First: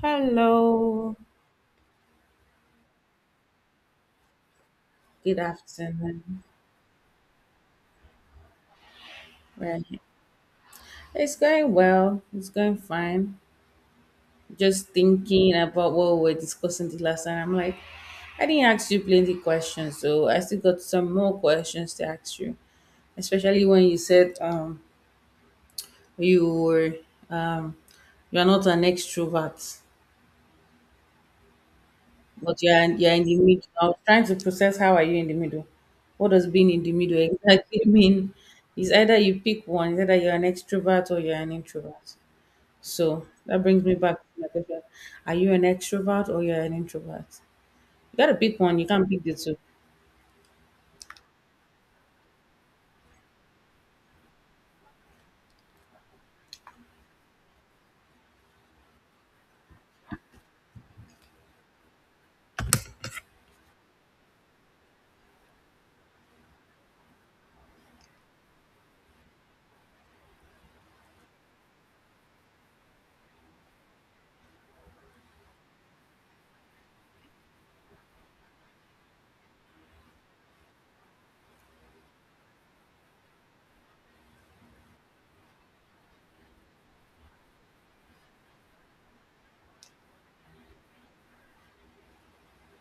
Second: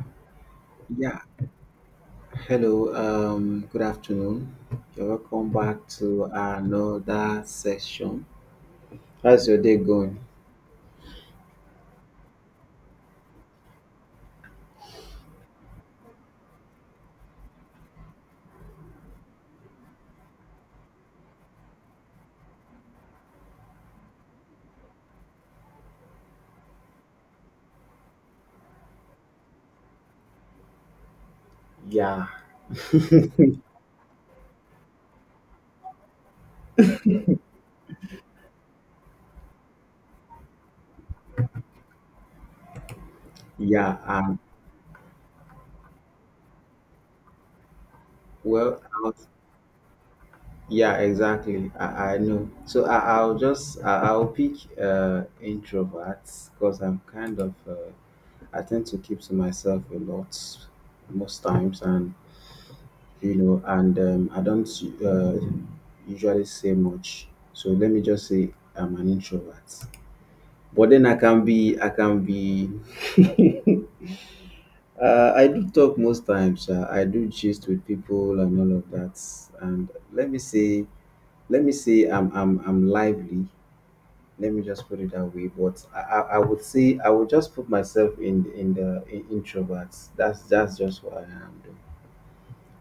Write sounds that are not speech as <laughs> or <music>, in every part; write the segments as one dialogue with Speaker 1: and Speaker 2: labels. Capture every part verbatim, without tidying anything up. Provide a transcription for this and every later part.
Speaker 1: Hello,
Speaker 2: Yeah, hello, um, good afternoon. You're
Speaker 1: good
Speaker 2: welcome back to
Speaker 1: afternoon.
Speaker 2: another session. How's your day
Speaker 1: Right.
Speaker 2: going?
Speaker 1: It's going well, it's going fine. Just thinking about what we were discussing the last time. I'm like, I didn't ask you plenty questions, so I still got some more questions to ask you. Especially when you said um you were um you're not an extrovert.
Speaker 2: Yeah,
Speaker 1: But you're you're in the middle. I was trying to process how are you in the middle. What does being in the middle exactly <laughs> mean? It's either you pick one, it's either you're an extrovert or you're an introvert. So that brings me
Speaker 2: yeah,
Speaker 1: back
Speaker 2: um,
Speaker 1: to my question. Are you an extrovert or you're an introvert? You gotta pick one,
Speaker 2: well,
Speaker 1: you
Speaker 2: I
Speaker 1: can't pick
Speaker 2: was-
Speaker 1: the two.
Speaker 2: yeah, exactly. I, I know. So I, I'll just, I, I'll pick uh, introverts because I'm kind of, uh, I tend to keep to myself a lot most times, and you know, and um, I don't uh, usually say much. So let me just say I'm an introvert. But then I can be I can be <laughs> uh, I do talk most times. Uh, I do gist with people and all of that. And let me say let me say I'm I'm I'm lively. Let me just put it that way. But I, I, I would say I would just put myself in in the in introverts. That's that's just what I am. Doing.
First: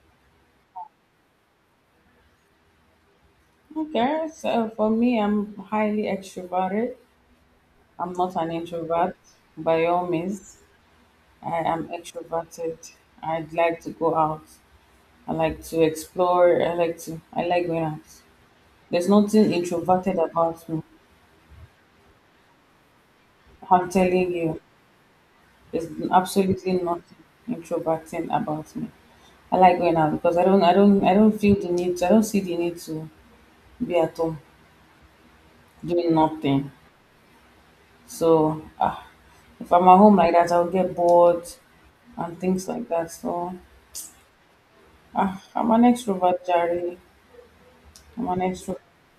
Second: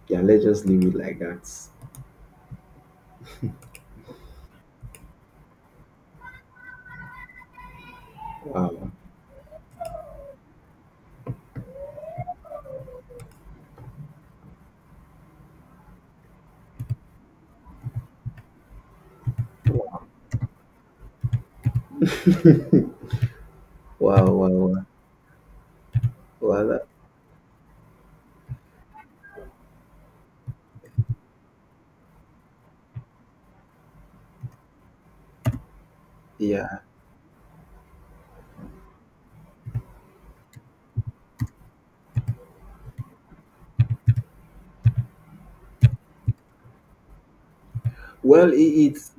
Speaker 2: Yeah, let's just leave it like that.
Speaker 1: Okay, so for me, I'm highly extroverted. I'm not an
Speaker 2: Wow.
Speaker 1: introvert. By all means, I am extroverted. I'd like to go out. I like to explore. I like to. I like going out. There's nothing introverted about me. I'm
Speaker 2: Wow,
Speaker 1: telling
Speaker 2: wow,
Speaker 1: you,
Speaker 2: wow.
Speaker 1: there's
Speaker 2: Wow,
Speaker 1: absolutely
Speaker 2: that,
Speaker 1: nothing introverting about me. I like going out because I don't, I don't, I don't feel the need. To, I don't see the need to be at home doing nothing.
Speaker 2: yeah.
Speaker 1: So, ah, if I'm at home like that, I'll get bored and things like that. So, ah, I'm an extrovert, Jerry. I'm an
Speaker 2: Well, it,
Speaker 1: extrovert,
Speaker 2: it's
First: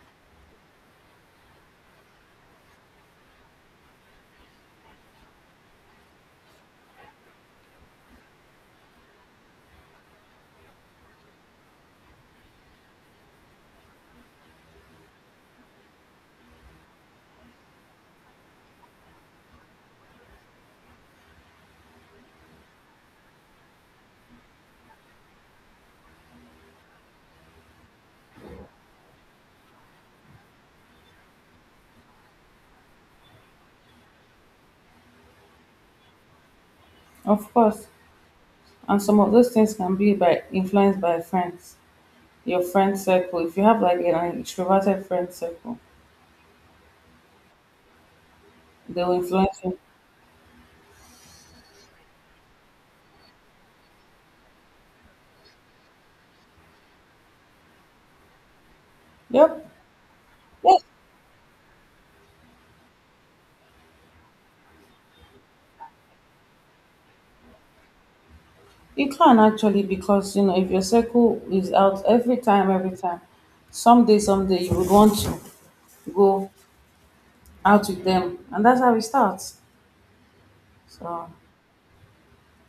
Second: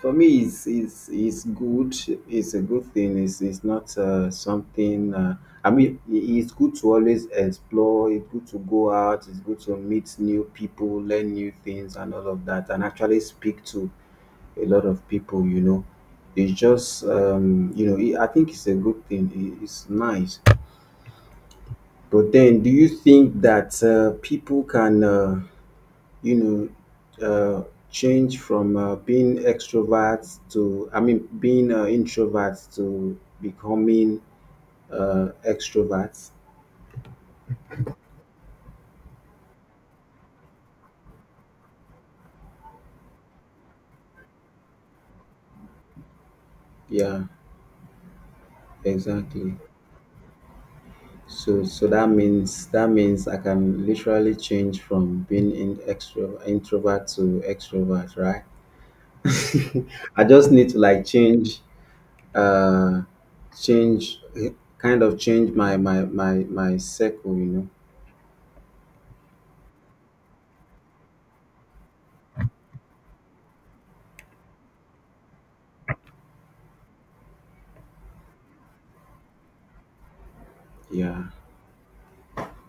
Speaker 2: for me. It's it's it's good. It's a good thing. It's it's not uh, something. Uh, I mean, i- it's good to always explore. It's good to go out. It's good to meet new people, learn new things, and all of that, and actually speak to a lot of people. You know, it's just um, you know. It, I think it's a good thing. It, it's nice. But then, do you think that uh, people can? Uh, you know, uh, Change from uh, being extroverts to, I mean, being uh, introvert to becoming uh, extrovert.
Speaker 1: of course. And some of those things can be by influenced by friends, your friend circle. If you have like an extroverted friend circle,
Speaker 2: Yeah,
Speaker 1: they will
Speaker 2: exactly.
Speaker 1: influence you.
Speaker 2: So, so that means that means I can literally change from being in extro introvert to extrovert, right?
Speaker 1: Yep.
Speaker 2: <laughs> I just need to
Speaker 1: Yes,
Speaker 2: like change, uh, change, kind of change my my my my circle, you know.
Speaker 1: you can actually because you know if your circle is out every time, every time, someday, someday you would want to go out with them, and that's how it starts.
Speaker 2: Yeah.
Speaker 1: So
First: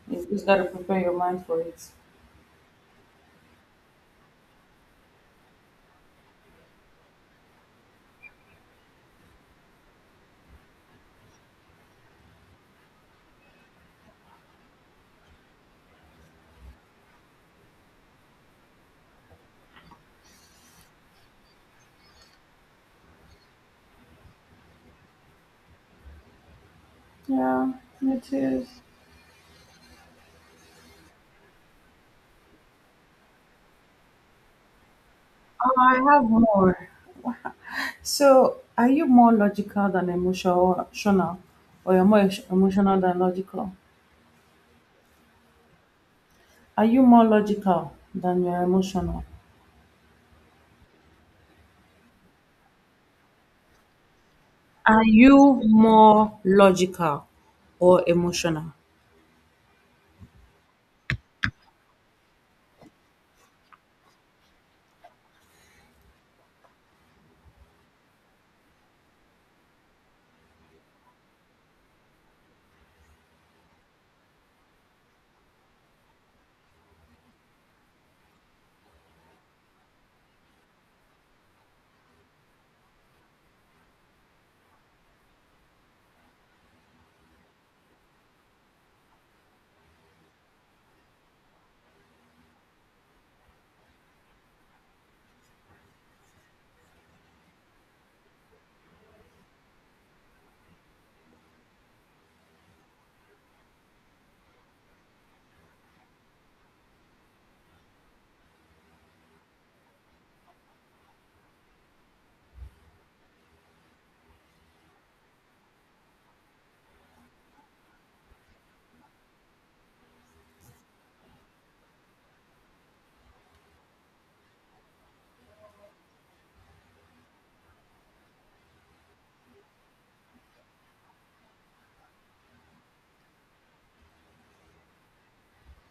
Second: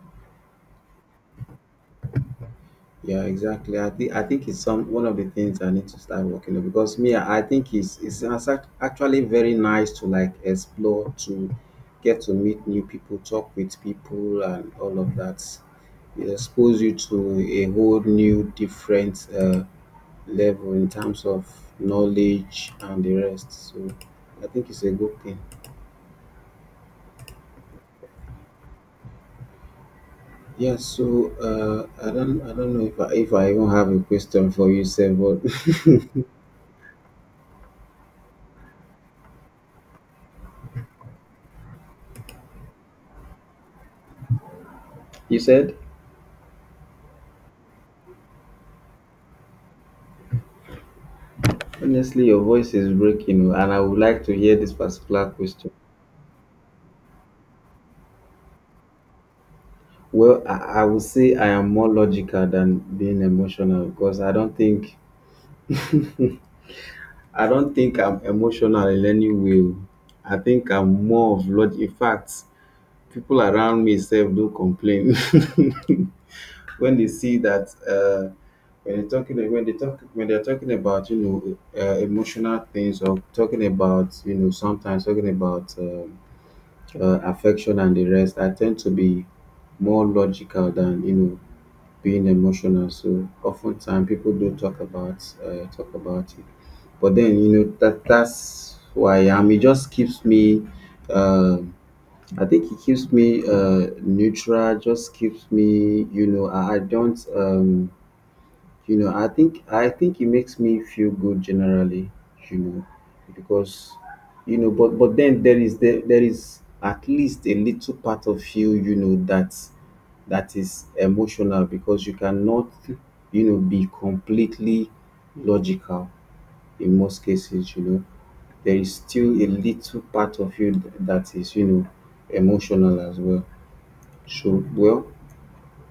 Speaker 1: you just gotta prepare your mind for it.
Speaker 2: Yeah, exactly. I think I think it's some one of the things I need to start working on because me, I I think it's it's as act- actually very nice to like explore, to get to meet new people, talk with people, and all of that. It exposes you to a whole new different uh, level in terms of knowledge and the rest. So I think it's a good thing.
Speaker 1: Yeah, it is.
Speaker 2: Yeah. So uh, I don't I don't know if I, if I even have a question for you, sir, but
Speaker 1: Oh, I have more. So, are you more logical than emotional, or you're more emotional than logical?
Speaker 2: <laughs> you said.
Speaker 1: Are you more logical than you're emotional?
Speaker 2: Honestly, your voice is breaking, oh, and I would like to hear this
Speaker 1: Are
Speaker 2: particular
Speaker 1: you
Speaker 2: question.
Speaker 1: more logical or emotional?
Speaker 2: Well, I, I would say I am more logical than being emotional because I don't think I don't think I'm emotional in any way. I think I'm more of log. In fact, people around me self don't complain <laughs> when they see that uh, when they're talking when they talk when they're talking about you know uh, emotional things or talking about you know sometimes talking about. Uh, uh, affection and the rest, I tend to be more logical than you know being emotional. So oftentimes people do talk about uh, talk about it, but then you know that that's who I am. It just keeps me. um I think it keeps me uh, neutral. Just keeps me, you know. I, I don't. Um, you know, I think I think it makes me feel good generally, you know, because you know, but but then there is there, there is at least a little part of you, you know, that that is emotional because you cannot, you know, be completely logical in most cases, you know. There is still a little part of you th- that is, you know, emotional as well. So, well,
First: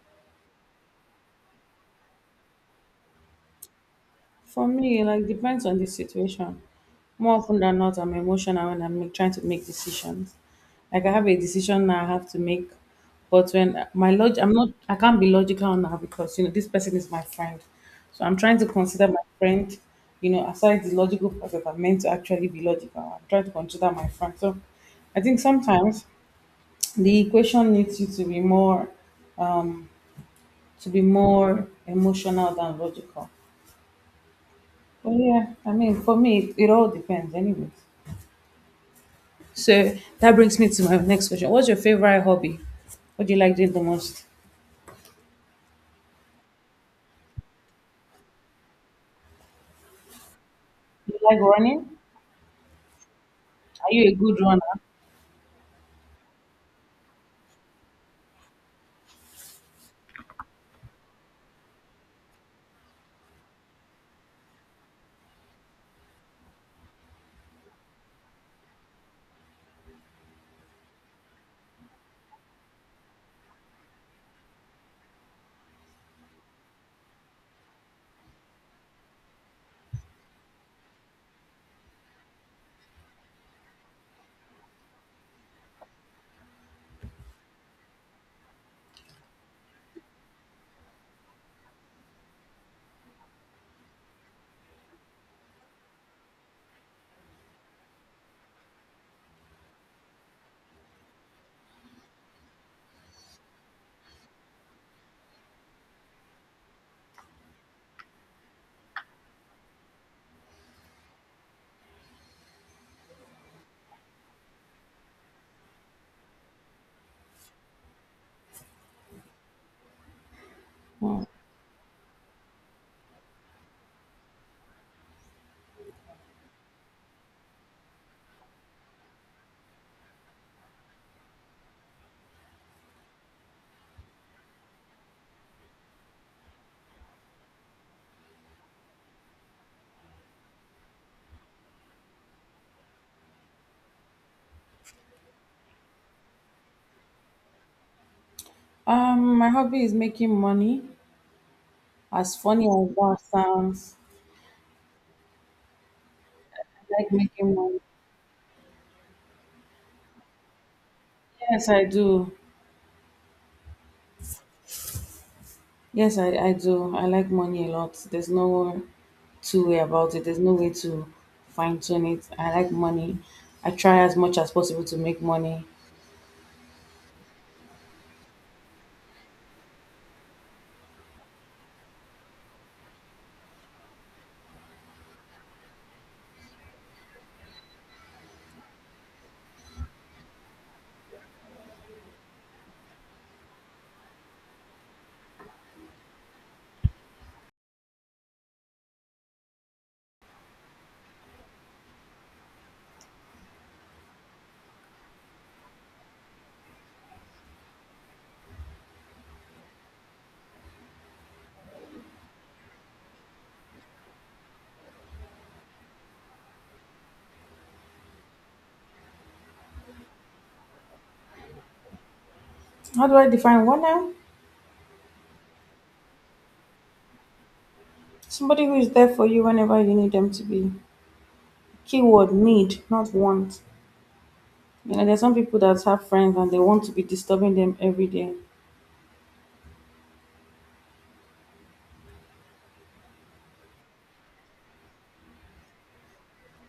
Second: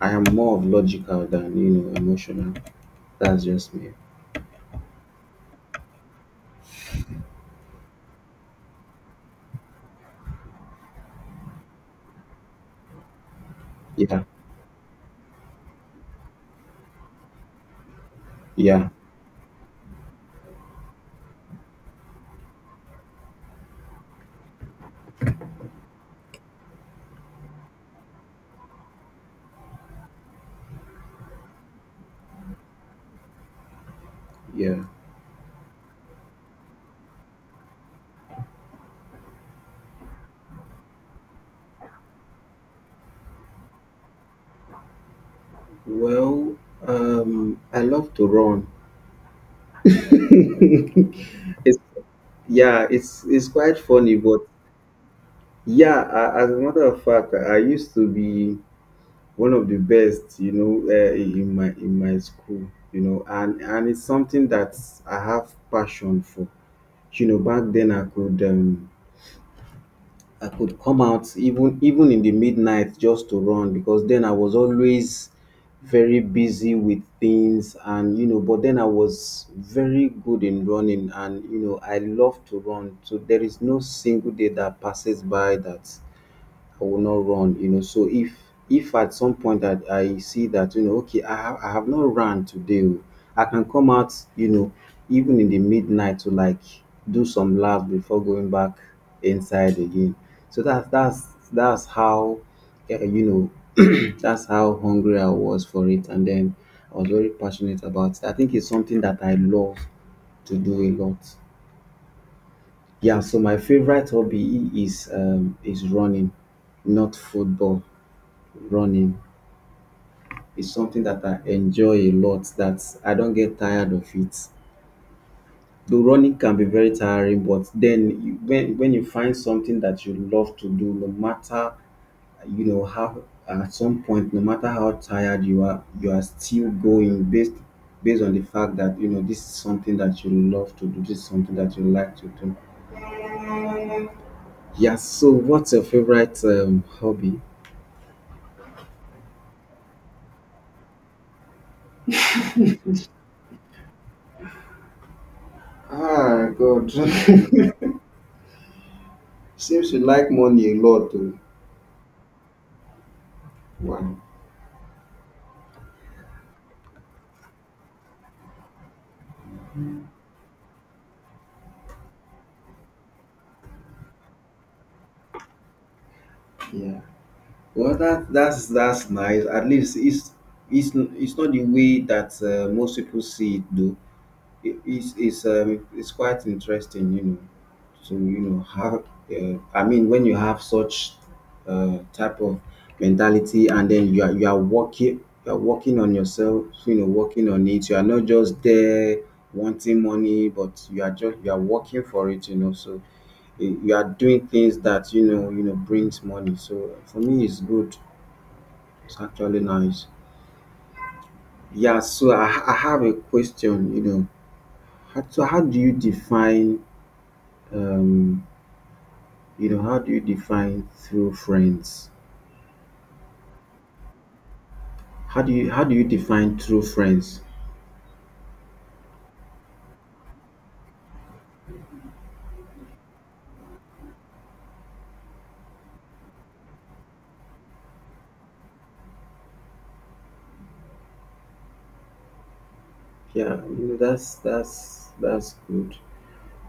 Speaker 2: I am more of logical than, you know, emotional. That's just me.
Speaker 1: For me, like depends on the situation. More often than not, I'm emotional when I'm make, trying to make decisions. Like I have a decision now I have to make, but when my
Speaker 2: Yeah,
Speaker 1: log, I'm not, I can't be logical now because you know this person is my friend, so I'm trying to
Speaker 2: yeah,
Speaker 1: consider my friend. You know, aside the logical part that I'm meant to actually be logical, I'm trying to consider my friend. So, I think sometimes the equation needs you to be more. to be more emotional than logical.
Speaker 2: yeah.
Speaker 1: But yeah, I mean, for me, it, it all depends, anyways. So that brings me to my next question. What's your favorite hobby? What do you like doing the most?
Speaker 2: Well, um, I love to run. <laughs>
Speaker 1: You like
Speaker 2: it's
Speaker 1: running?
Speaker 2: yeah, it's it's quite
Speaker 1: Are you a
Speaker 2: funny, but
Speaker 1: good runner?
Speaker 2: yeah, a- as a matter of fact, I used to be one of the best, you know, uh, in my in my school, you know, and and it's something that I have passion for. You know, back then I could um, I could come out even even in the midnight just to run because then I was always very busy with things and you know but then I was very good in running and you know I love to run so there is no single day that passes by that I will not run, you know. So if if at some point that I see that, you know, okay, I have I have not run today, oh, I can come out, you know, even in the midnight to like do some laps before going back inside again. So that's that's that's how eh, you know <clears throat> that's how hungry I was for it, and then I was very passionate about it. I think it's something that I love to do a lot. Yeah, so my favorite hobby is um is running, not football running is something
Speaker 1: Hmm.
Speaker 2: that I enjoy a lot, that I don't get tired of it. Though running can be very tiring, but then you, when when you find something that you love to do, no matter you know how at some point, no matter how tired you are, you are still going based based on the fact that you know this is something that you love to do, this is something that you like to do. Yeah. So, what's your favorite um, hobby?
Speaker 1: Um, my hobby is making money. As funny as that sounds,
Speaker 2: Ah,
Speaker 1: I
Speaker 2: God.
Speaker 1: like making
Speaker 2: <laughs>
Speaker 1: money.
Speaker 2: Seems you like money a lot, too.
Speaker 1: Yes, I do.
Speaker 2: Wow.
Speaker 1: Yes, I, I do. I like money a lot. There's no two way about it. There's no way to fine tune it. I like money. I try as much as possible to make money.
Speaker 2: Yeah. Well, that that's that's nice. At least it's it's it's not the way that uh, most people see it, though. It, it's it's um it's quite interesting, you know. To you know have uh, I mean when you have such uh, type of mentality, and then you are you are working you are working on yourself, you know, working on it. You are not just there wanting money, but you are just you are working for it, you know. So eh, you are doing things that you know you know brings money. So for me, it's good. It's actually nice. Yeah, so I, ha- I have a question, you know. How, so how do you define um you know how do you define true friends?
Speaker 1: How do I define one now?
Speaker 2: How do you how do you define true friends?
Speaker 1: Somebody who is there for you whenever you need them to be. Keyword need, not want. You know, there's some people that have friends and they want to be disturbing them every day.
Speaker 2: Yeah, you know that's that's that's good.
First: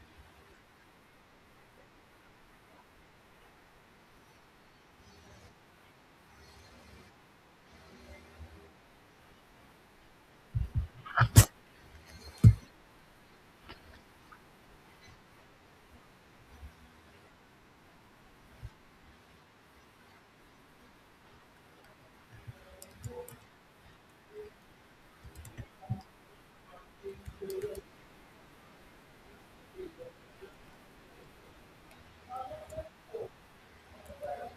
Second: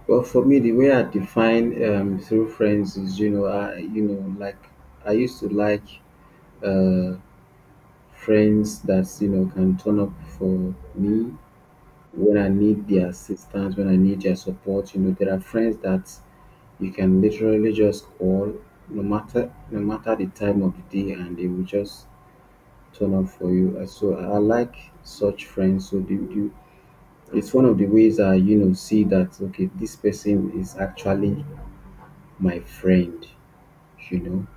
Speaker 2: Well, for me, the way I define um, through friends is, you know, I, you know, like I used to like uh, friends that you know can turn up for me when I need their assistance, when I need their support. You know, there are friends that you can literally just call no matter no matter the time of the day and they will just turn up for you. Uh, So I I like such friends. So do you, it's one of the ways I you know see that okay this person is actually my friend. You know,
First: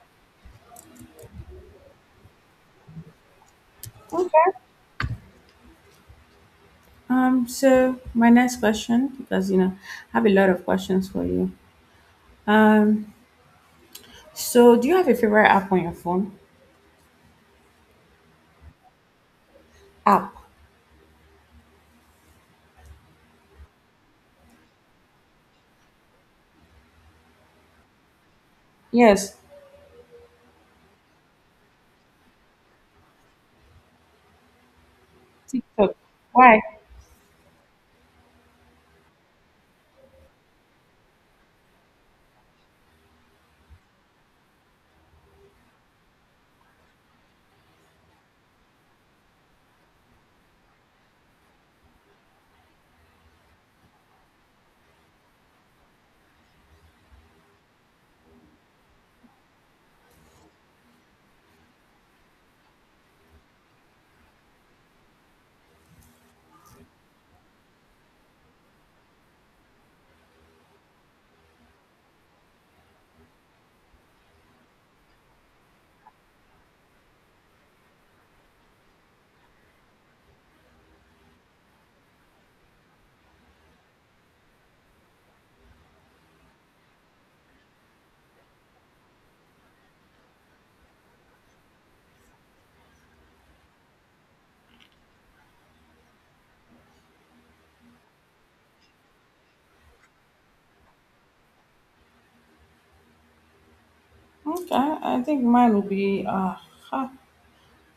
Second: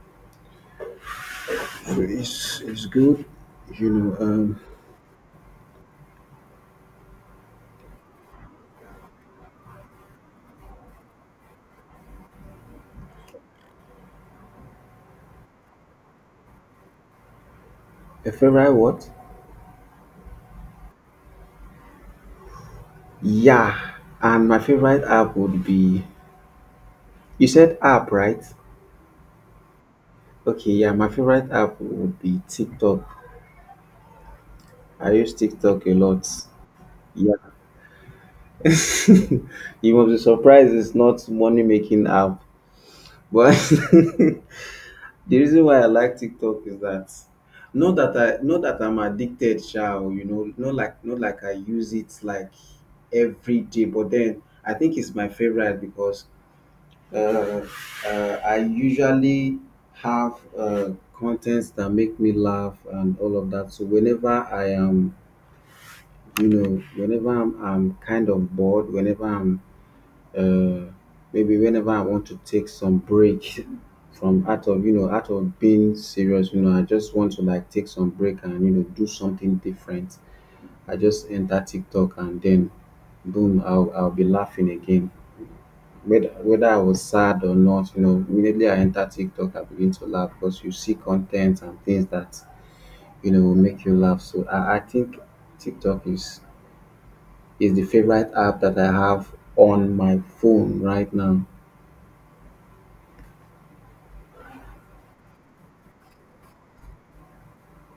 Speaker 2: so it's it's good. You know,
Speaker 1: Okay.
Speaker 2: um,
Speaker 1: Um, so my next question, because you know, I have a lot of questions for you. Um, so do you have a favorite app on your phone?
Speaker 2: a favorite what?
Speaker 1: App.
Speaker 2: Yeah, and my favorite app would be you said app right?
Speaker 1: Yes,
Speaker 2: Okay, yeah, my favorite app would be TikTok. I use TikTok a
Speaker 1: TikTok.
Speaker 2: lot.
Speaker 1: Why?
Speaker 2: Yeah, <laughs> you must be surprised it's not money making app. But <laughs> the reason why I like TikTok is that not that I not that I'm addicted, shall you know, not like not like I use it like every day, but then I think it's my favorite because uh, uh, I usually have uh, contents that make me laugh and all of that. So whenever I am, you know, whenever I'm, I'm kind of bored, whenever I'm uh, maybe whenever I want to take some break <laughs> from out of you know out of being serious, you know, I just want to like take some break and you know do something different. I just enter TikTok and then boom, I'll I'll be laughing again. Whether whether I was sad or not, you know, immediately I enter TikTok, I begin to laugh because you see content and things that you know will make you laugh. So I, I think TikTok is is the favorite app that I have on my phone right now.
Speaker 1: Okay, I think mine will be. Uh, huh,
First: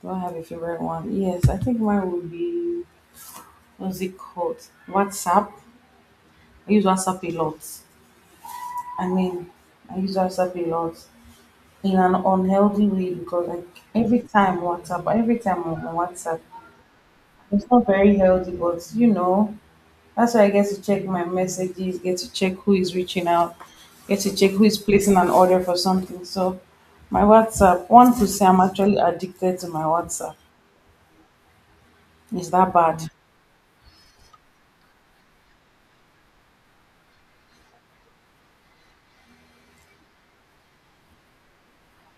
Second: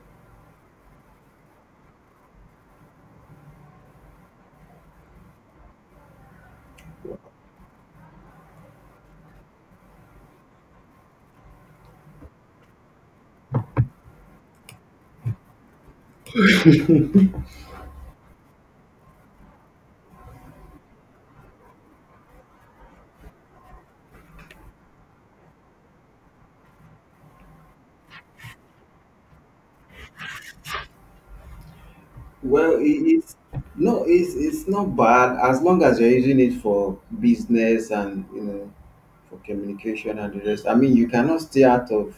Speaker 1: do I have a favorite one? Yes, I think mine will be. What's it called? WhatsApp. I use WhatsApp a lot. I mean, I use WhatsApp a lot in an unhealthy way because like every time WhatsApp, every time I'm on WhatsApp, it's not very healthy. But you know, that's why I get to check my messages, get to check who is reaching out, get to check who is placing an order for something. So my WhatsApp, one could say I'm actually addicted to my WhatsApp. Is
Speaker 2: Well,
Speaker 1: that
Speaker 2: it
Speaker 1: bad?
Speaker 2: is no, it's it's not bad as long as you're using it for business and you know for communication and the rest. I mean, you cannot stay out of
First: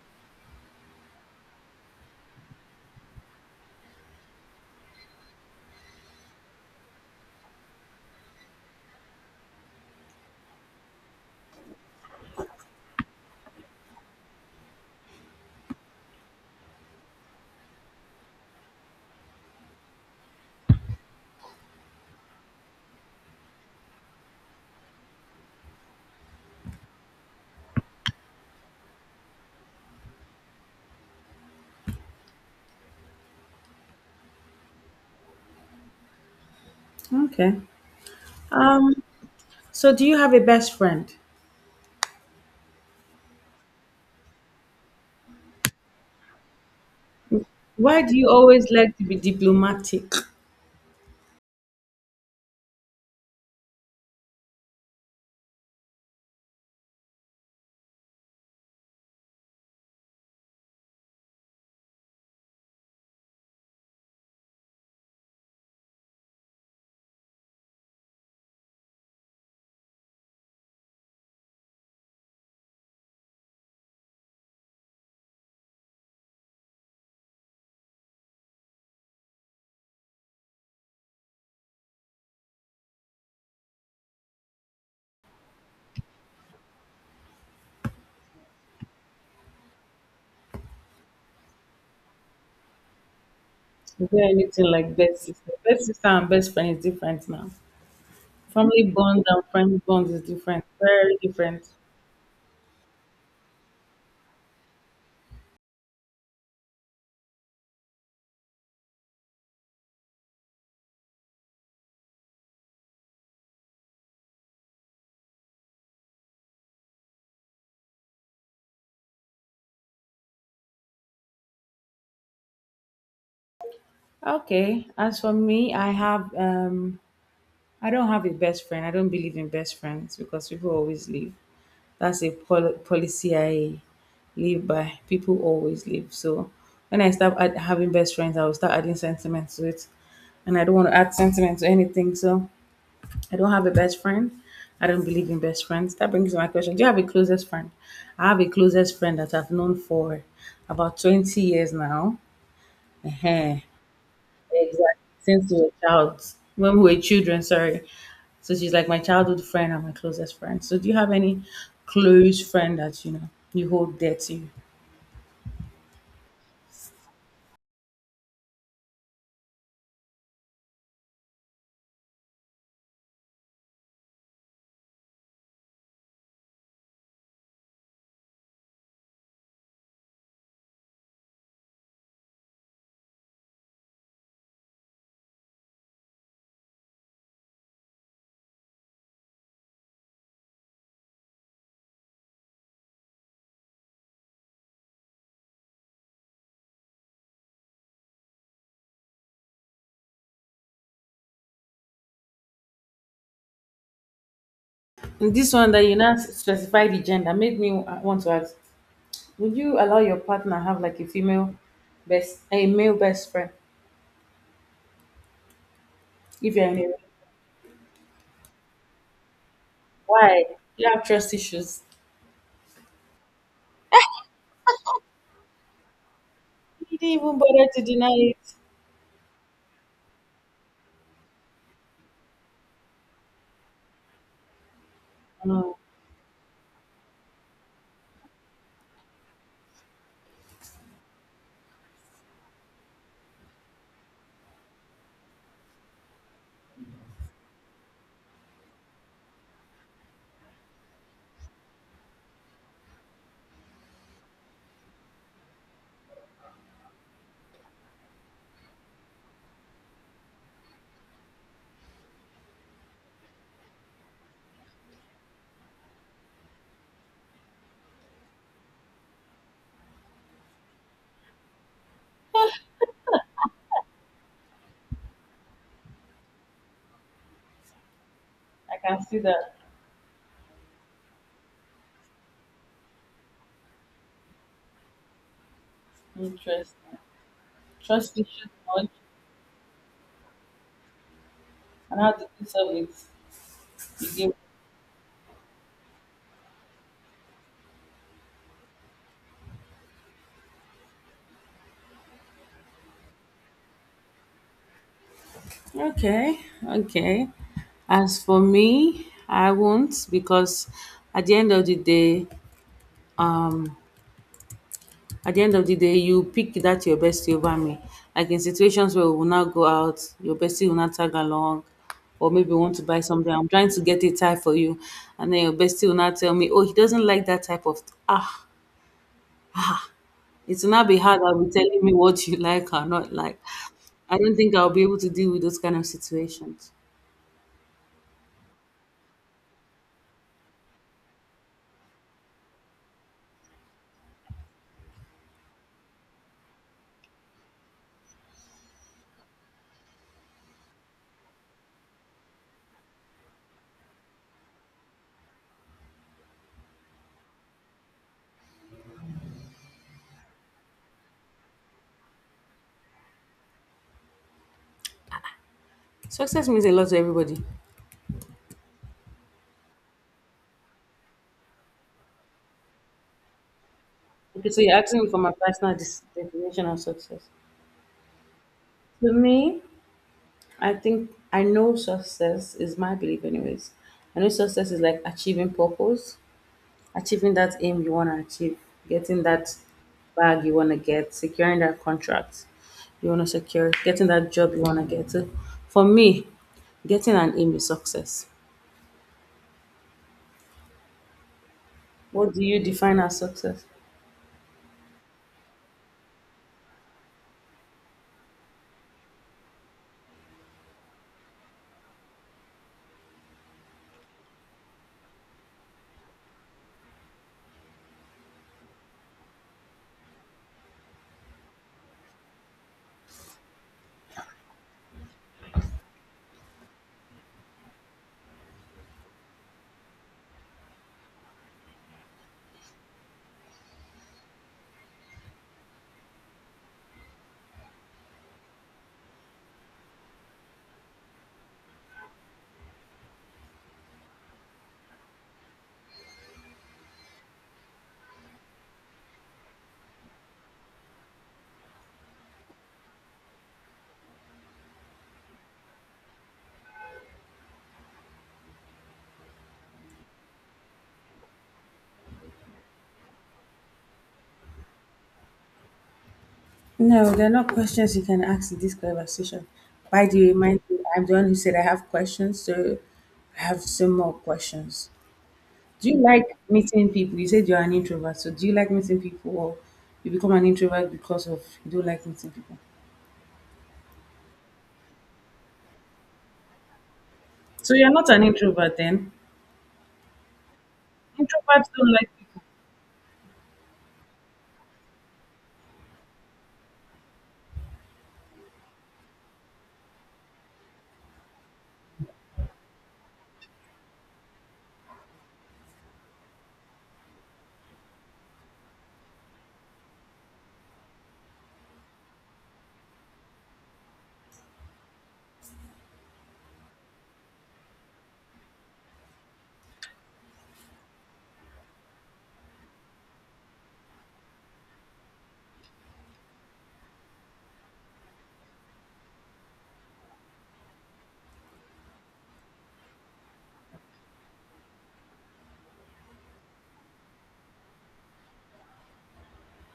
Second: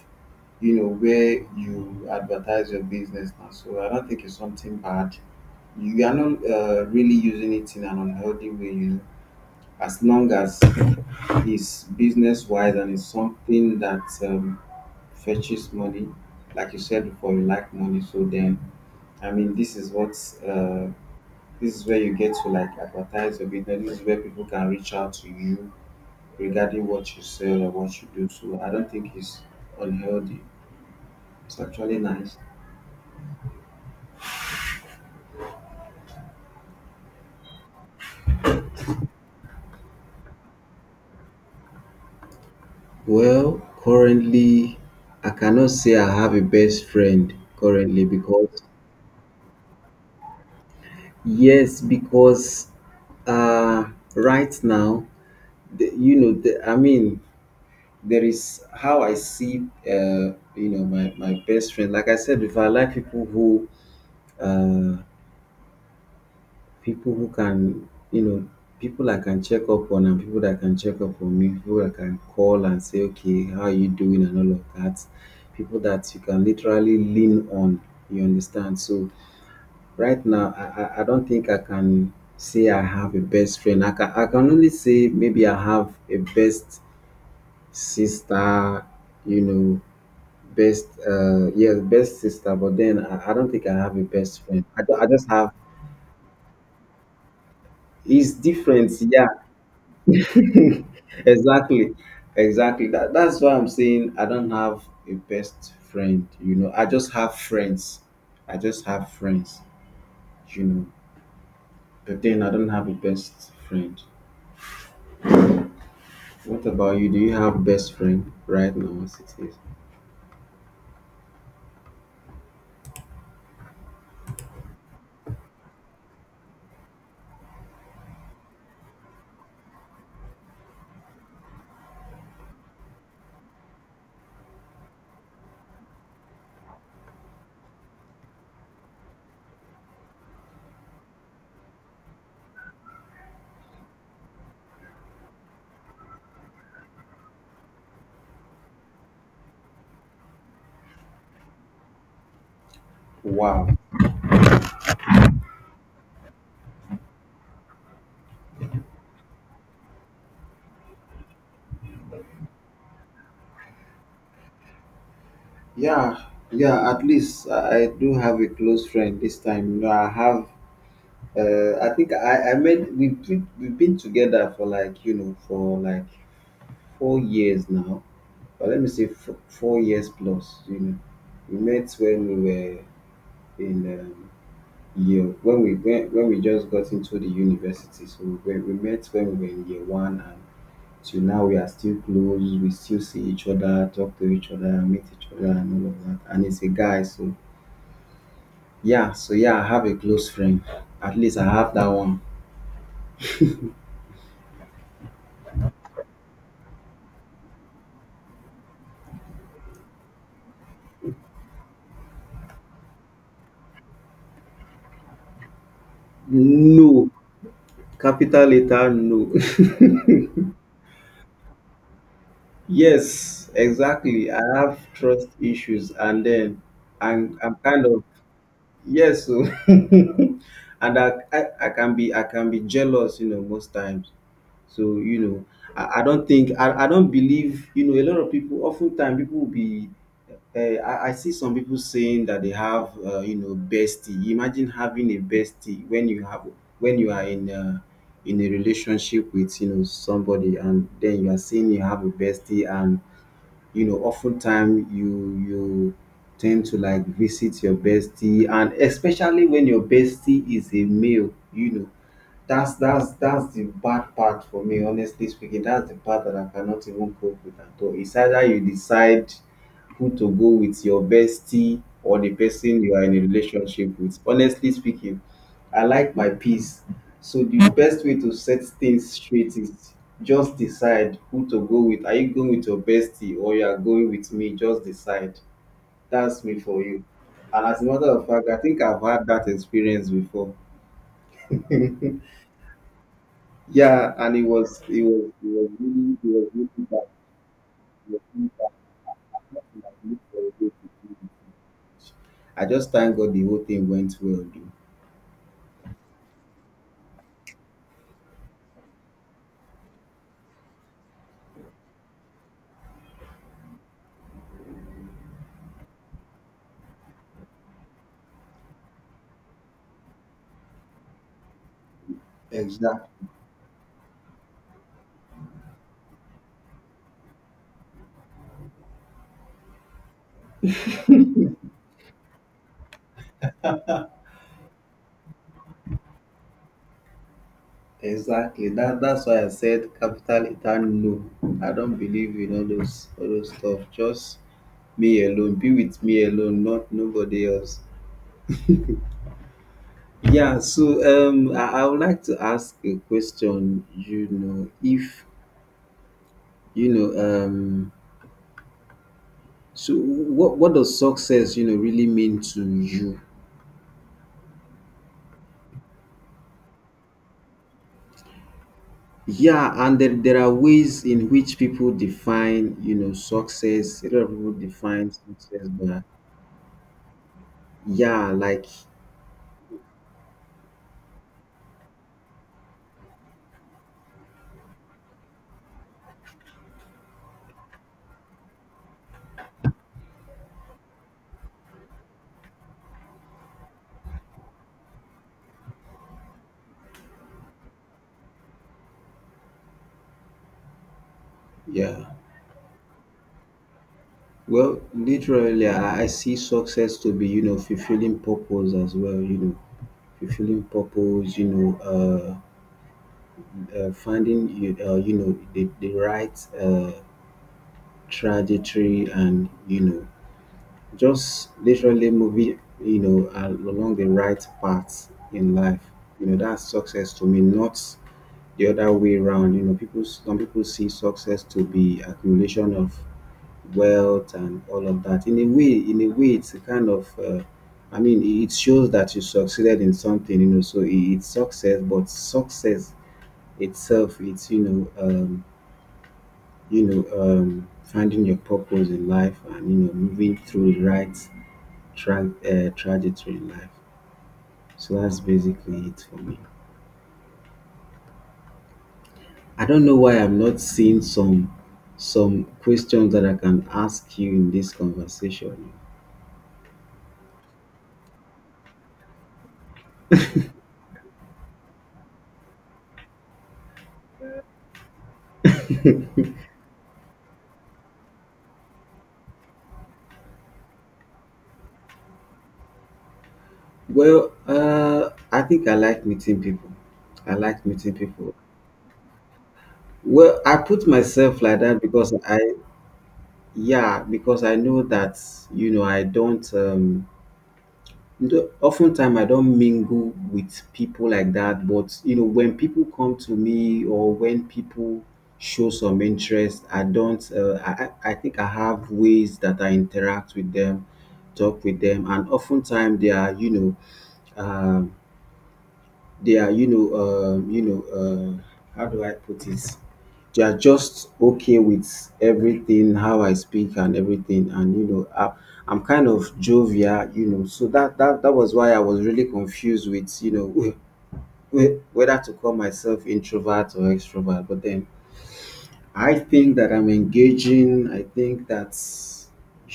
Speaker 2: you know where you advertise your business now. So I don't think it's something bad. You are not uh, really using it in an unhealthy way, you know. As long as it's business wise and it's something that um, fetches money, like you said before, you like money. So then, I mean, this is what. Uh, this is where you get to like advertise your business. This is where people can reach out to you regarding what you sell or what you do. So I don't think it's unhealthy. It's actually nice.
Speaker 1: Okay. Um, so do you have a best friend?
Speaker 2: Well, currently, I cannot say I have a best friend
Speaker 1: Why
Speaker 2: currently
Speaker 1: do you
Speaker 2: because,
Speaker 1: always like to be diplomatic?
Speaker 2: yes, because uh, right now, the, you know, the, I mean, there is how I see, uh, you know, my, my best friend. Like I said before, I like people who uh, people who can, you know, people I can check up on and people that can check up on me, people I can call and say, "Okay, how are you doing?" and all of that. People that you can literally lean on, you understand. So right now, I, I, I don't think I can say I have a best friend. I can, I can only say maybe I have a best sister, you know, best uh yes best sister, but then I, I don't think I have a
Speaker 1: Is there
Speaker 2: best friend.
Speaker 1: anything
Speaker 2: I,
Speaker 1: like
Speaker 2: ju- I
Speaker 1: best
Speaker 2: just have.
Speaker 1: sister? Best sister and best friend is different now.
Speaker 2: It's
Speaker 1: Family
Speaker 2: different,
Speaker 1: bond
Speaker 2: yeah.
Speaker 1: and friend bond is different, very
Speaker 2: <laughs>
Speaker 1: different.
Speaker 2: Exactly, exactly, that that's why I'm saying I don't have a best friend, you know I just have friends. I just have friends, you know but then I don't have a best friend. What about you? Do you have best friend right now as it is?
Speaker 1: Okay. As for me, I have um I don't have a best friend. I don't believe in best friends because people always leave. That's a pol- policy I live by. People always leave. So when I start add- having best friends, I will start adding sentiment to it. And I don't want to add sentiment to anything. So I don't have a best friend. I don't believe in best friends. That brings me to my question. Do you have a closest friend? I have a closest friend that I've known for about twenty years now. Ehen.
Speaker 2: Wow.
Speaker 1: Exactly. Since we were child, When we were children, sorry. So she's like my childhood friend and my closest friend. So do you have any close friend that you know you hold dear to you?
Speaker 2: Yeah, yeah, at least i I do have a close friend this time, you know I have uh, I think I I met we've been, we've been together for like, you know for like four years now. But let me say four, four years plus. You know, we met when we were in um, year when we when, when we just got into the university. So we, we met when we were in year one, and till now we are still close. We still see each other, talk to each other, meet each other, and all of that. And it's a guy. So yeah, so yeah, I have a close friend. At least I have that one.
Speaker 1: And this one that you not specify the gender made me uh, want to ask: Would you allow your partner have like a female best, a male best friend if you're in a relationship?
Speaker 2: No, capital letter no. <laughs>
Speaker 1: Why? You have trust issues.
Speaker 2: Yes, exactly. I have trust issues, and then
Speaker 1: You didn't
Speaker 2: I'm
Speaker 1: even
Speaker 2: I'm
Speaker 1: bother to
Speaker 2: kind of.
Speaker 1: deny it.
Speaker 2: Yes, so <laughs> and I, I I can be I can be jealous, you know, most times. So you know,
Speaker 1: No,
Speaker 2: I, I don't think I, I don't believe you know a lot of people. Oftentimes, people will be. Uh, I, I see some people saying that they have uh, you know bestie. Imagine having a bestie when you have when you are in uh, in a relationship with you know somebody, and then you are saying you have a bestie. And you know oftentimes, you you tend to like visit your bestie, and especially when your bestie is a male you know that's that's that's the bad part for me, honestly speaking. That's the part that I cannot even cope with at all. It's either you decide who to go with, your bestie or the person you are in a relationship with, honestly speaking. I like my peace. So the best way to set
Speaker 1: I can
Speaker 2: things
Speaker 1: see that.
Speaker 2: straight is just decide who to go with. Are you going with your bestie, or you are going with me? Just decide. That's me for
Speaker 1: Interesting.
Speaker 2: you. And as a matter
Speaker 1: Trust
Speaker 2: of
Speaker 1: issues
Speaker 2: fact, I think
Speaker 1: much,
Speaker 2: I've had that experience before.
Speaker 1: and how to do
Speaker 2: Yeah,
Speaker 1: service.
Speaker 2: and it was it was it was really it was really bad. It was really bad. I just thank God the whole thing went well. Though.
Speaker 1: Okay, okay. As for me, I won't because at the end of the day, um, at the end of the day, you pick that your bestie over me. Like in situations where we will not go out, your bestie will not tag along, or maybe want to buy
Speaker 2: Exactly.
Speaker 1: something. I'm trying to get a tie for you, and then your bestie will not tell me, oh, he doesn't like that type of ah. It will not be hard. I'll be telling me what you <laughs> like or not like. I don't think I'll be able to deal with those kind of situations.
Speaker 2: Exactly. That that's why I said capital return no. I don't believe in all those all those stuff. Just me alone. Be with me alone, not nobody else. Yeah, so um I, I would like to ask a question, you know, if you know, um so what what does success, you know, really mean to you?
Speaker 1: Success means a lot to everybody.
Speaker 2: Yeah, and there, there are ways in which people define, you know, success. A lot of
Speaker 1: Okay,
Speaker 2: people
Speaker 1: so you're asking me
Speaker 2: define
Speaker 1: for my
Speaker 2: success,
Speaker 1: personal dis-
Speaker 2: but
Speaker 1: definition of success.
Speaker 2: yeah, like
Speaker 1: To me, I think I know success is my belief, anyways. I know success is like achieving purpose, achieving that aim you want to achieve, getting that bag you want to get, securing that contract you want to secure, getting that job you want to get. So for me, getting an aim is success.
Speaker 2: yeah.
Speaker 1: What do you define as success?
Speaker 2: Well, literally, I I see success to be, you know, fulfilling purpose as well, you know, fulfilling purpose, you know, uh, uh, finding, you- uh, you know, the, the right uh, trajectory, and, you know, just literally moving, you know, al- along the right path in life. You know, that's success to me, not the other way around. You know, people, some people see success to be accumulation of wealth and all of that. In a way, in a way, it's a kind of, uh, I mean, it it shows that you succeeded in something, you know. So it, it's success, but success itself, it's you know, um, you know, um, finding your purpose in life, and you know, moving through the right tra- uh, trajectory in life. So that's basically it for me. I don't know why I'm not seeing some some questions that I can ask you in this conversation.
Speaker 1: No, there are not questions you can ask in this conversation. Why do you mind you, I'm the one who said I have questions, so I have some more questions. Do you
Speaker 2: <laughs>
Speaker 1: like meeting people? You said you're an introvert, so do you like meeting people or you become an introvert because of you don't like meeting people?
Speaker 2: Well, uh, I think I like meeting people. I like
Speaker 1: So you're
Speaker 2: meeting
Speaker 1: not an
Speaker 2: people.
Speaker 1: introvert then?
Speaker 2: Well, I put myself like
Speaker 1: Introverts
Speaker 2: that
Speaker 1: don't like
Speaker 2: because I, yeah, because I know that, you know, I don't, um, do- oftentimes I don't mingle with people like that. But, you know, when people come to me or when people show some interest, I don't, uh, I, I I think I have ways that I interact with them, talk with them. And oftentimes they are, you know, um, they are, you know, um, you know, um, how do I put it? They are just okay with everything, how I speak and everything. And you know, I, I'm kind of jovial, you know. So that that that was why I was really confused with, you know, <laughs> whe- whether to call myself introvert or extrovert. But then I think that I'm engaging. I think that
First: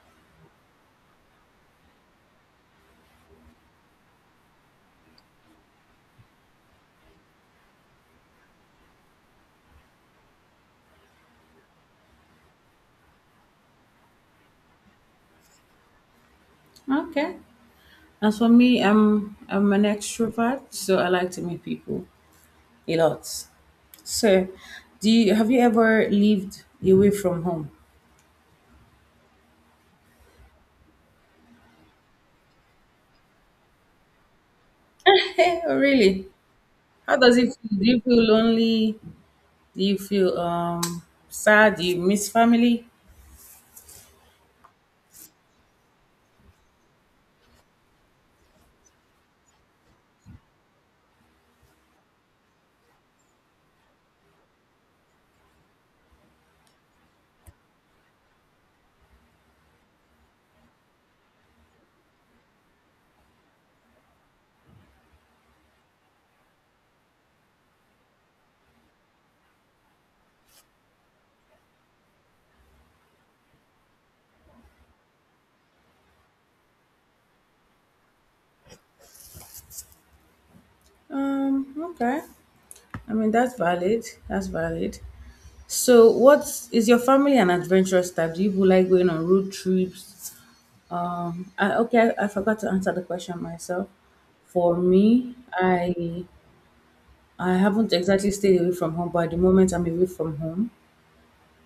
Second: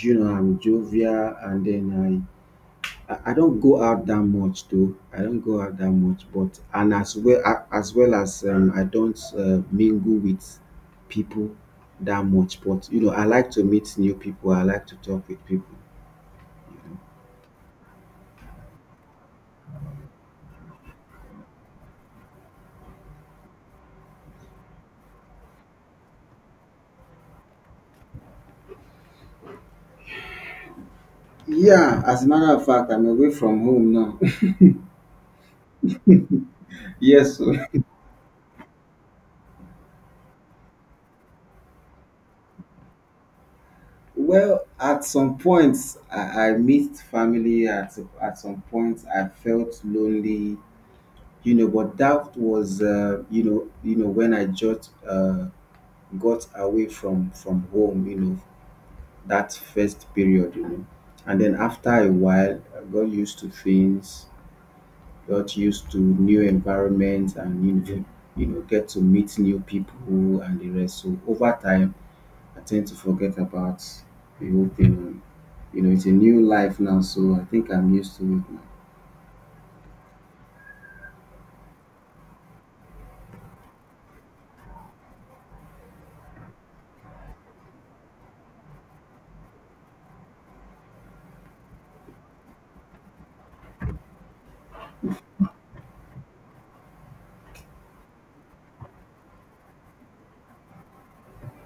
Speaker 2: you know I'm jovial, and then I I I don't go out that much, though. I don't go out that much, but and as well a- as well as um, I don't uh, mingle with people that much. But you know, I like to meet new people. I like to talk with people.
Speaker 1: people. Okay. As for me, I'm I'm an extrovert, so I like to meet people a lot. So, do you have you ever lived away from home?
Speaker 2: Yeah, as a matter of fact, I'm away from home now. <laughs>
Speaker 1: <laughs> Hey, really? How
Speaker 2: Yes,
Speaker 1: does it
Speaker 2: sir.
Speaker 1: feel? Do you feel lonely? Do you feel um sad? Do you miss family?
Speaker 2: Well, at some points, I, I missed family. At at some points, I felt lonely. You know, but that was uh, you know you know when I just uh, got away from from home, you know, that first period, you know. And then after a while, I got used to things, got used to new environments, and you know, you know, get to meet new people and the rest. So over time, I tend to forget about the whole thing. You know, it's a new life now, so I think I'm used to it now.
Speaker 1: Um, okay. I mean that's valid. That's valid. So what is your family an adventurous type? Do you people like going on road trips? Um I, okay, I, I forgot to answer the question myself. For me, I I haven't exactly stayed away from home, but at the moment I'm away from home.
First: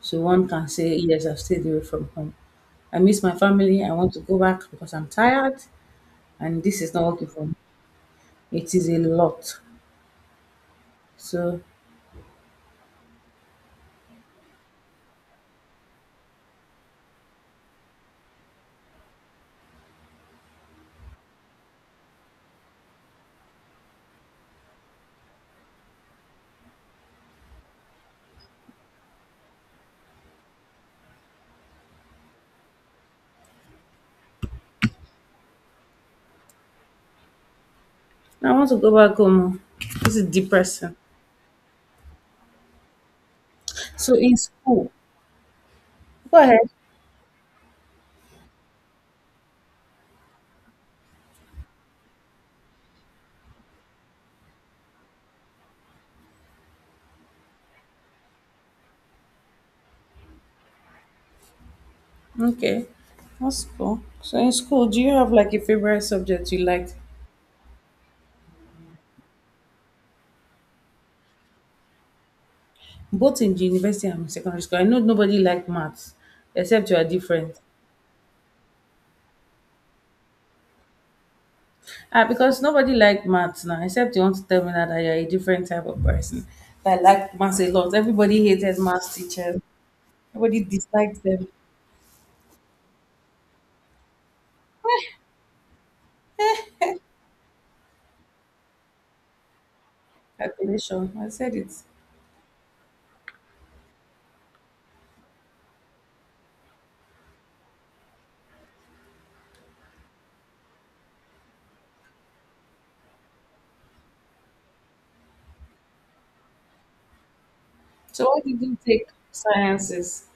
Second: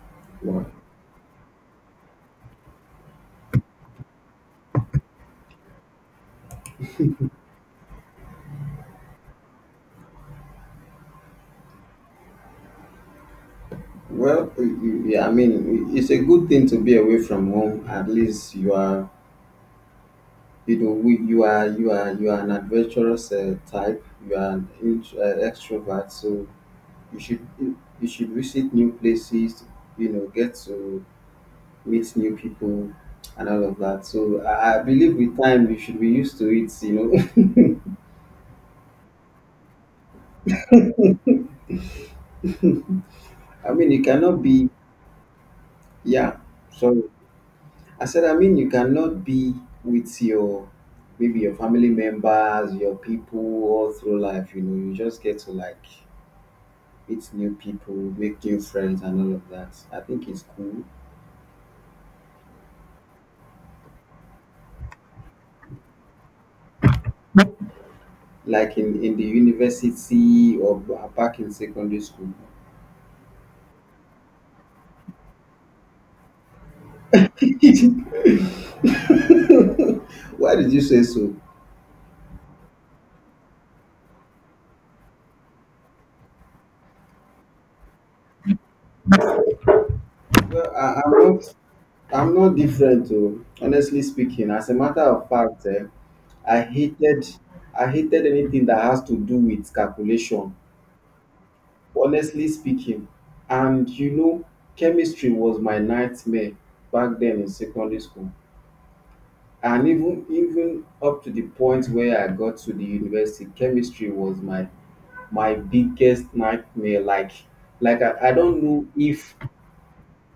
Speaker 1: So one
Speaker 2: Wow.
Speaker 1: can say yes, I've stayed away from home. I miss my family. I want to go back because I'm tired, and this is not working for me. It is a lot. So
Speaker 2: Well, y- y- yeah, I mean, it's a good thing to be away from home. At least you are you know we, you are you are you are an adventurous uh, type. You are an int- uh, extrovert, so you should you you should visit new places. You know, get to meet new people and all of that. So i, I believe with time you should be used to it, you
Speaker 1: I want to go back home. Oh. This is depressing.
Speaker 2: know <laughs> I mean you
Speaker 1: So in
Speaker 2: cannot be.
Speaker 1: school,
Speaker 2: Yeah.
Speaker 1: go ahead.
Speaker 2: Sorry. I said, I mean, you cannot be with your, maybe your family members, your people, all through life, you know you just get to like meet new people, make new friends, and all of that. I think it's cool.
Speaker 1: Okay, that's cool. So in school, do you have like a favorite subject you liked,
Speaker 2: Like in, in the university, or ba- back in secondary school.
Speaker 1: both in university and in secondary school? I know nobody liked maths, except you are different.
Speaker 2: <laughs> Why did you say so?
Speaker 1: Ah, because nobody liked maths now, except you want to tell me that I are a different type of person that liked maths a lot. Everybody hated maths teachers. Everybody
Speaker 2: Well, I, I'm
Speaker 1: disliked them.
Speaker 2: not. I'm not different, though. Honestly speaking, as a matter of fact, eh, I hated. I hated anything that has to do with calculation.
Speaker 1: Calculation. I said it.
Speaker 2: Honestly speaking, and you know, chemistry was my nightmare back then in secondary school. And even even up to the point where I got to the university, chemistry was my my biggest nightmare. Like like
Speaker 1: So
Speaker 2: I, I
Speaker 1: why
Speaker 2: don't
Speaker 1: did you
Speaker 2: know
Speaker 1: take
Speaker 2: if.
Speaker 1: sciences?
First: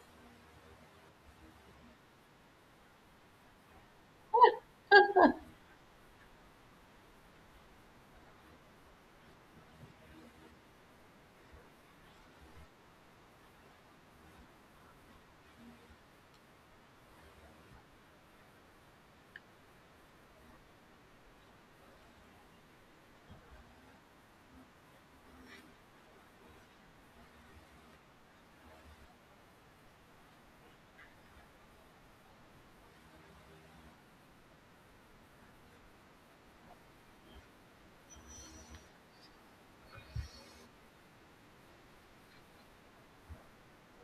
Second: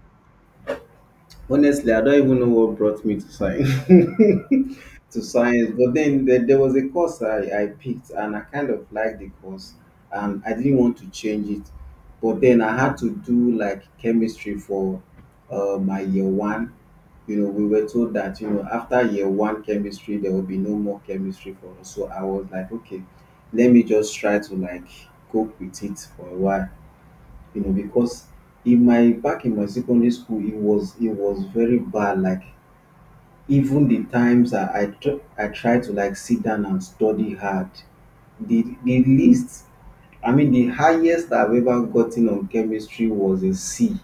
Speaker 2: Honestly, I don't even know what brought me to science. <laughs> To science, but then there, there was a course I, I picked, and I kind of liked the course, and I didn't want to change it. But then I had to do like chemistry for uh, my year one. You know, we were told that you know after year one chemistry there will be no more chemistry for us. So I was like, "Okay, let me just try to like cope with it for a while," you know, because in my back in my secondary school, it was it was very bad. Like even the times I I, tr- I tried to like sit down and study hard, the the least, I mean, the highest I've ever gotten on chemistry was a C.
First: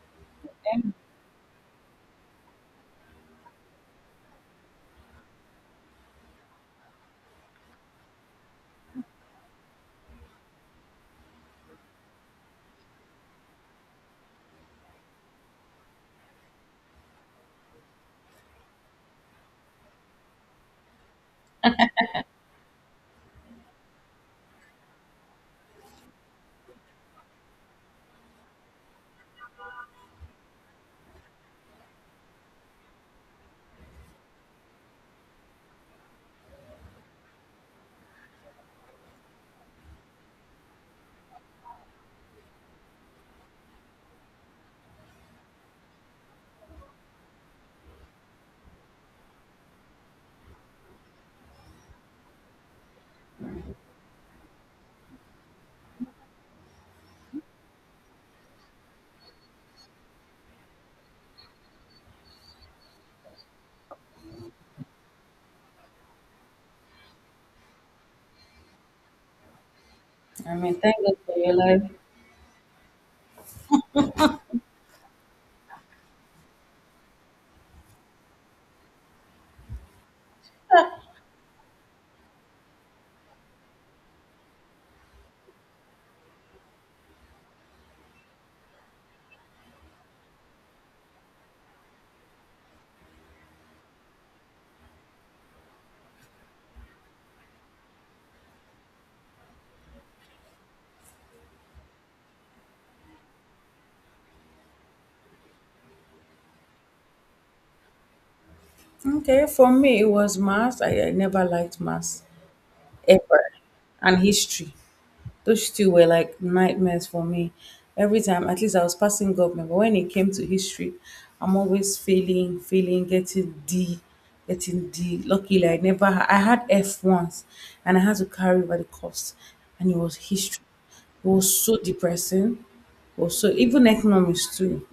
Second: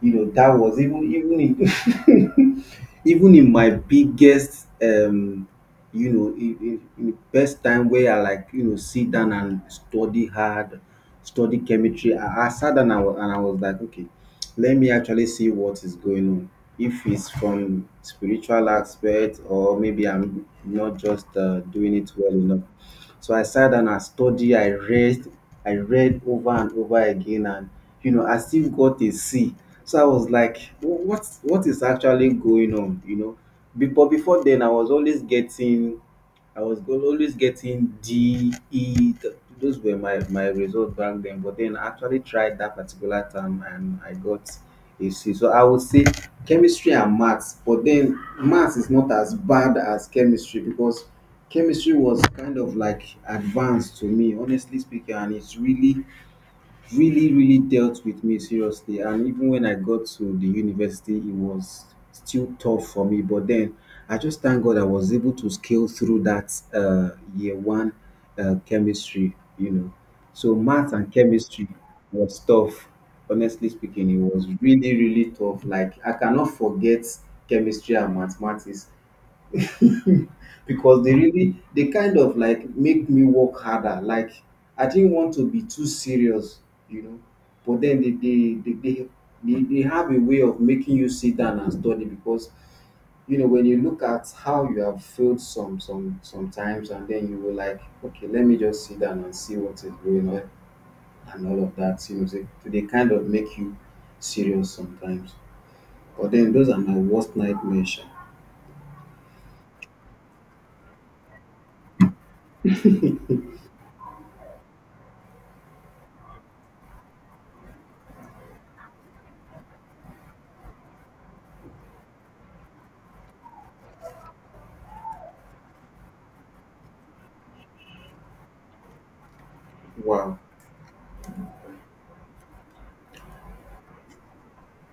Speaker 2: You know, that was even even in <laughs> even in my biggest, um, you know, in, in, in the best time where I like, you know, sit down and study hard, study chemistry, I, I sat down and I, was, and I was like, "Okay, let me actually see what is going on." If it's from spiritual aspect or maybe I'm not just uh, doing it well enough. So I sat down and studied, I read, I read over and over again, and you know, I still got a C. So I was like, "Wh- what what is actually going on?" You know, Be- but before then I was always getting. I was go- always getting D, E. th- Those were my, my results back then. But then I actually tried that particular term and I got a C. So I would say chemistry and maths. But then maths is not as bad as chemistry because chemistry was kind of like advanced to me, honestly speaking. And it's really really really dealt with me seriously. And even when I got to the university it was still tough for me, but then I just thank God I was able to scale through that uh, year one uh, chemistry, you know. So
Speaker 1: I mean,
Speaker 2: math
Speaker 1: thank
Speaker 2: and
Speaker 1: God for your
Speaker 2: chemistry
Speaker 1: life.
Speaker 2: was tough. Honestly speaking, it was really really tough. Like I cannot forget chemistry and mathematics. <laughs> Because they really they kind of like make me work harder. Like I didn't want to be too serious, you know. But then they they they, they they, they have a way of making you sit down and study. Because you know when you look at how you have failed some some sometimes, and then you were like, "Okay, let me just sit down and see what is going on," and all of that, you know. So they kind of make you serious sometimes. But then those are my worst nightmares sha.
Speaker 1: Okay, for me it was maths. I, I never liked maths ever, and history. Those two were like nightmares for me. Every time, at least I was passing government, but when it came to history, I'm always failing, failing, getting D, getting D. Luckily, I never ha- I had F once, and I had to carry over the cost, and it was
Speaker 2: Wow.
Speaker 1: history. It was so depressing. It was so even economics too.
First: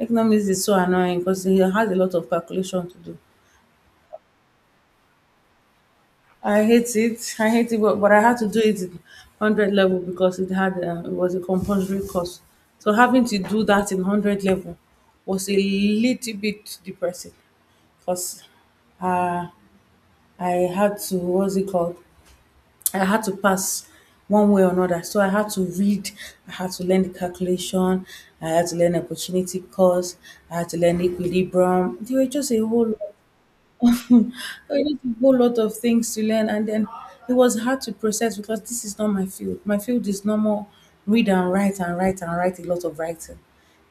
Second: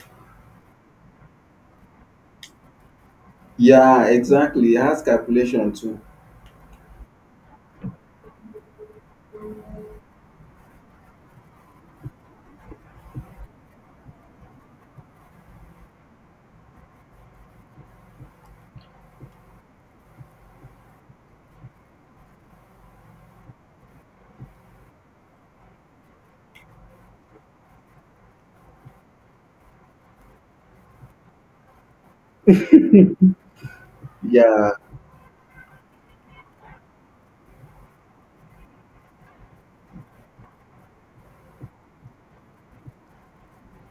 Speaker 1: Economics is so annoying because it has a lot of calculation to do.
Speaker 2: Yeah, exactly. It has calculation too.
Speaker 1: I hate it. I hate it, but, but I had to do it at one hundred level because it had uh, it was a compulsory course. So having to do that in one hundred level was a little bit depressing because uh, I had to what's it called? I had to pass one way or another. So I had to read, I had to learn the calculation, I had to learn opportunity cost, I had to learn equilibrium. There were just a whole lot. <laughs>
Speaker 2: Yeah,
Speaker 1: I need a whole lot of things to learn, and then it was hard to process because this is not my field. My field is normal read and write and write and write a lot of writing.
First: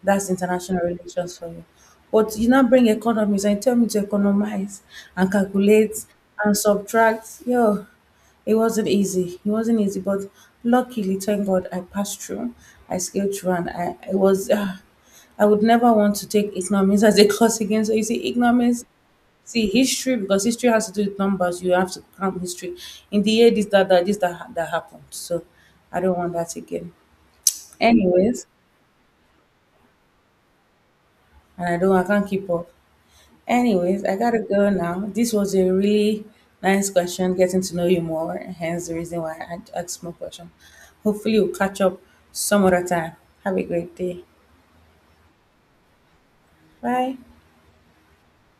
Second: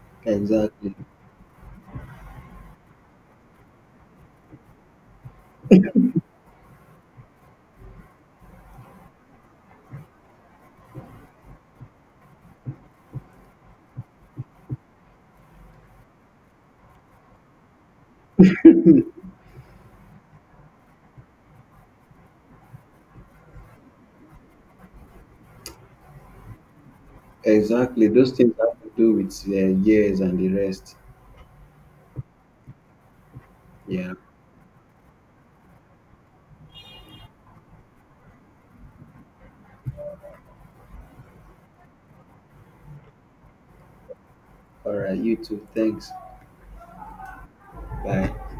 Speaker 1: That's international
Speaker 2: exactly.
Speaker 1: relations for you. But you now bring economics and tell me to economize and calculate and subtract. Yo, it wasn't easy. It wasn't easy, but luckily, thank God, I passed through. I scaled through, and I it was. Uh, I would never want to take economics as a <laughs> course again. So you see, economics See history because history has to do with numbers. You have to cram history. In the year this that that this that ha- that happened. So I don't want that again.
Speaker 2: Exactly. Those
Speaker 1: Anyways,
Speaker 2: things have to do with uh, years and the rest.
Speaker 1: and I don't I can't keep up. Anyways,
Speaker 2: Yeah.
Speaker 1: I gotta go now. This was a really nice question, getting to know you more. Hence the reason why I had ask more question. Hopefully, we'll catch up some other time. Have a great day.
Speaker 2: All right. You too. Thanks.
Speaker 1: Bye.
Speaker 2: Bye.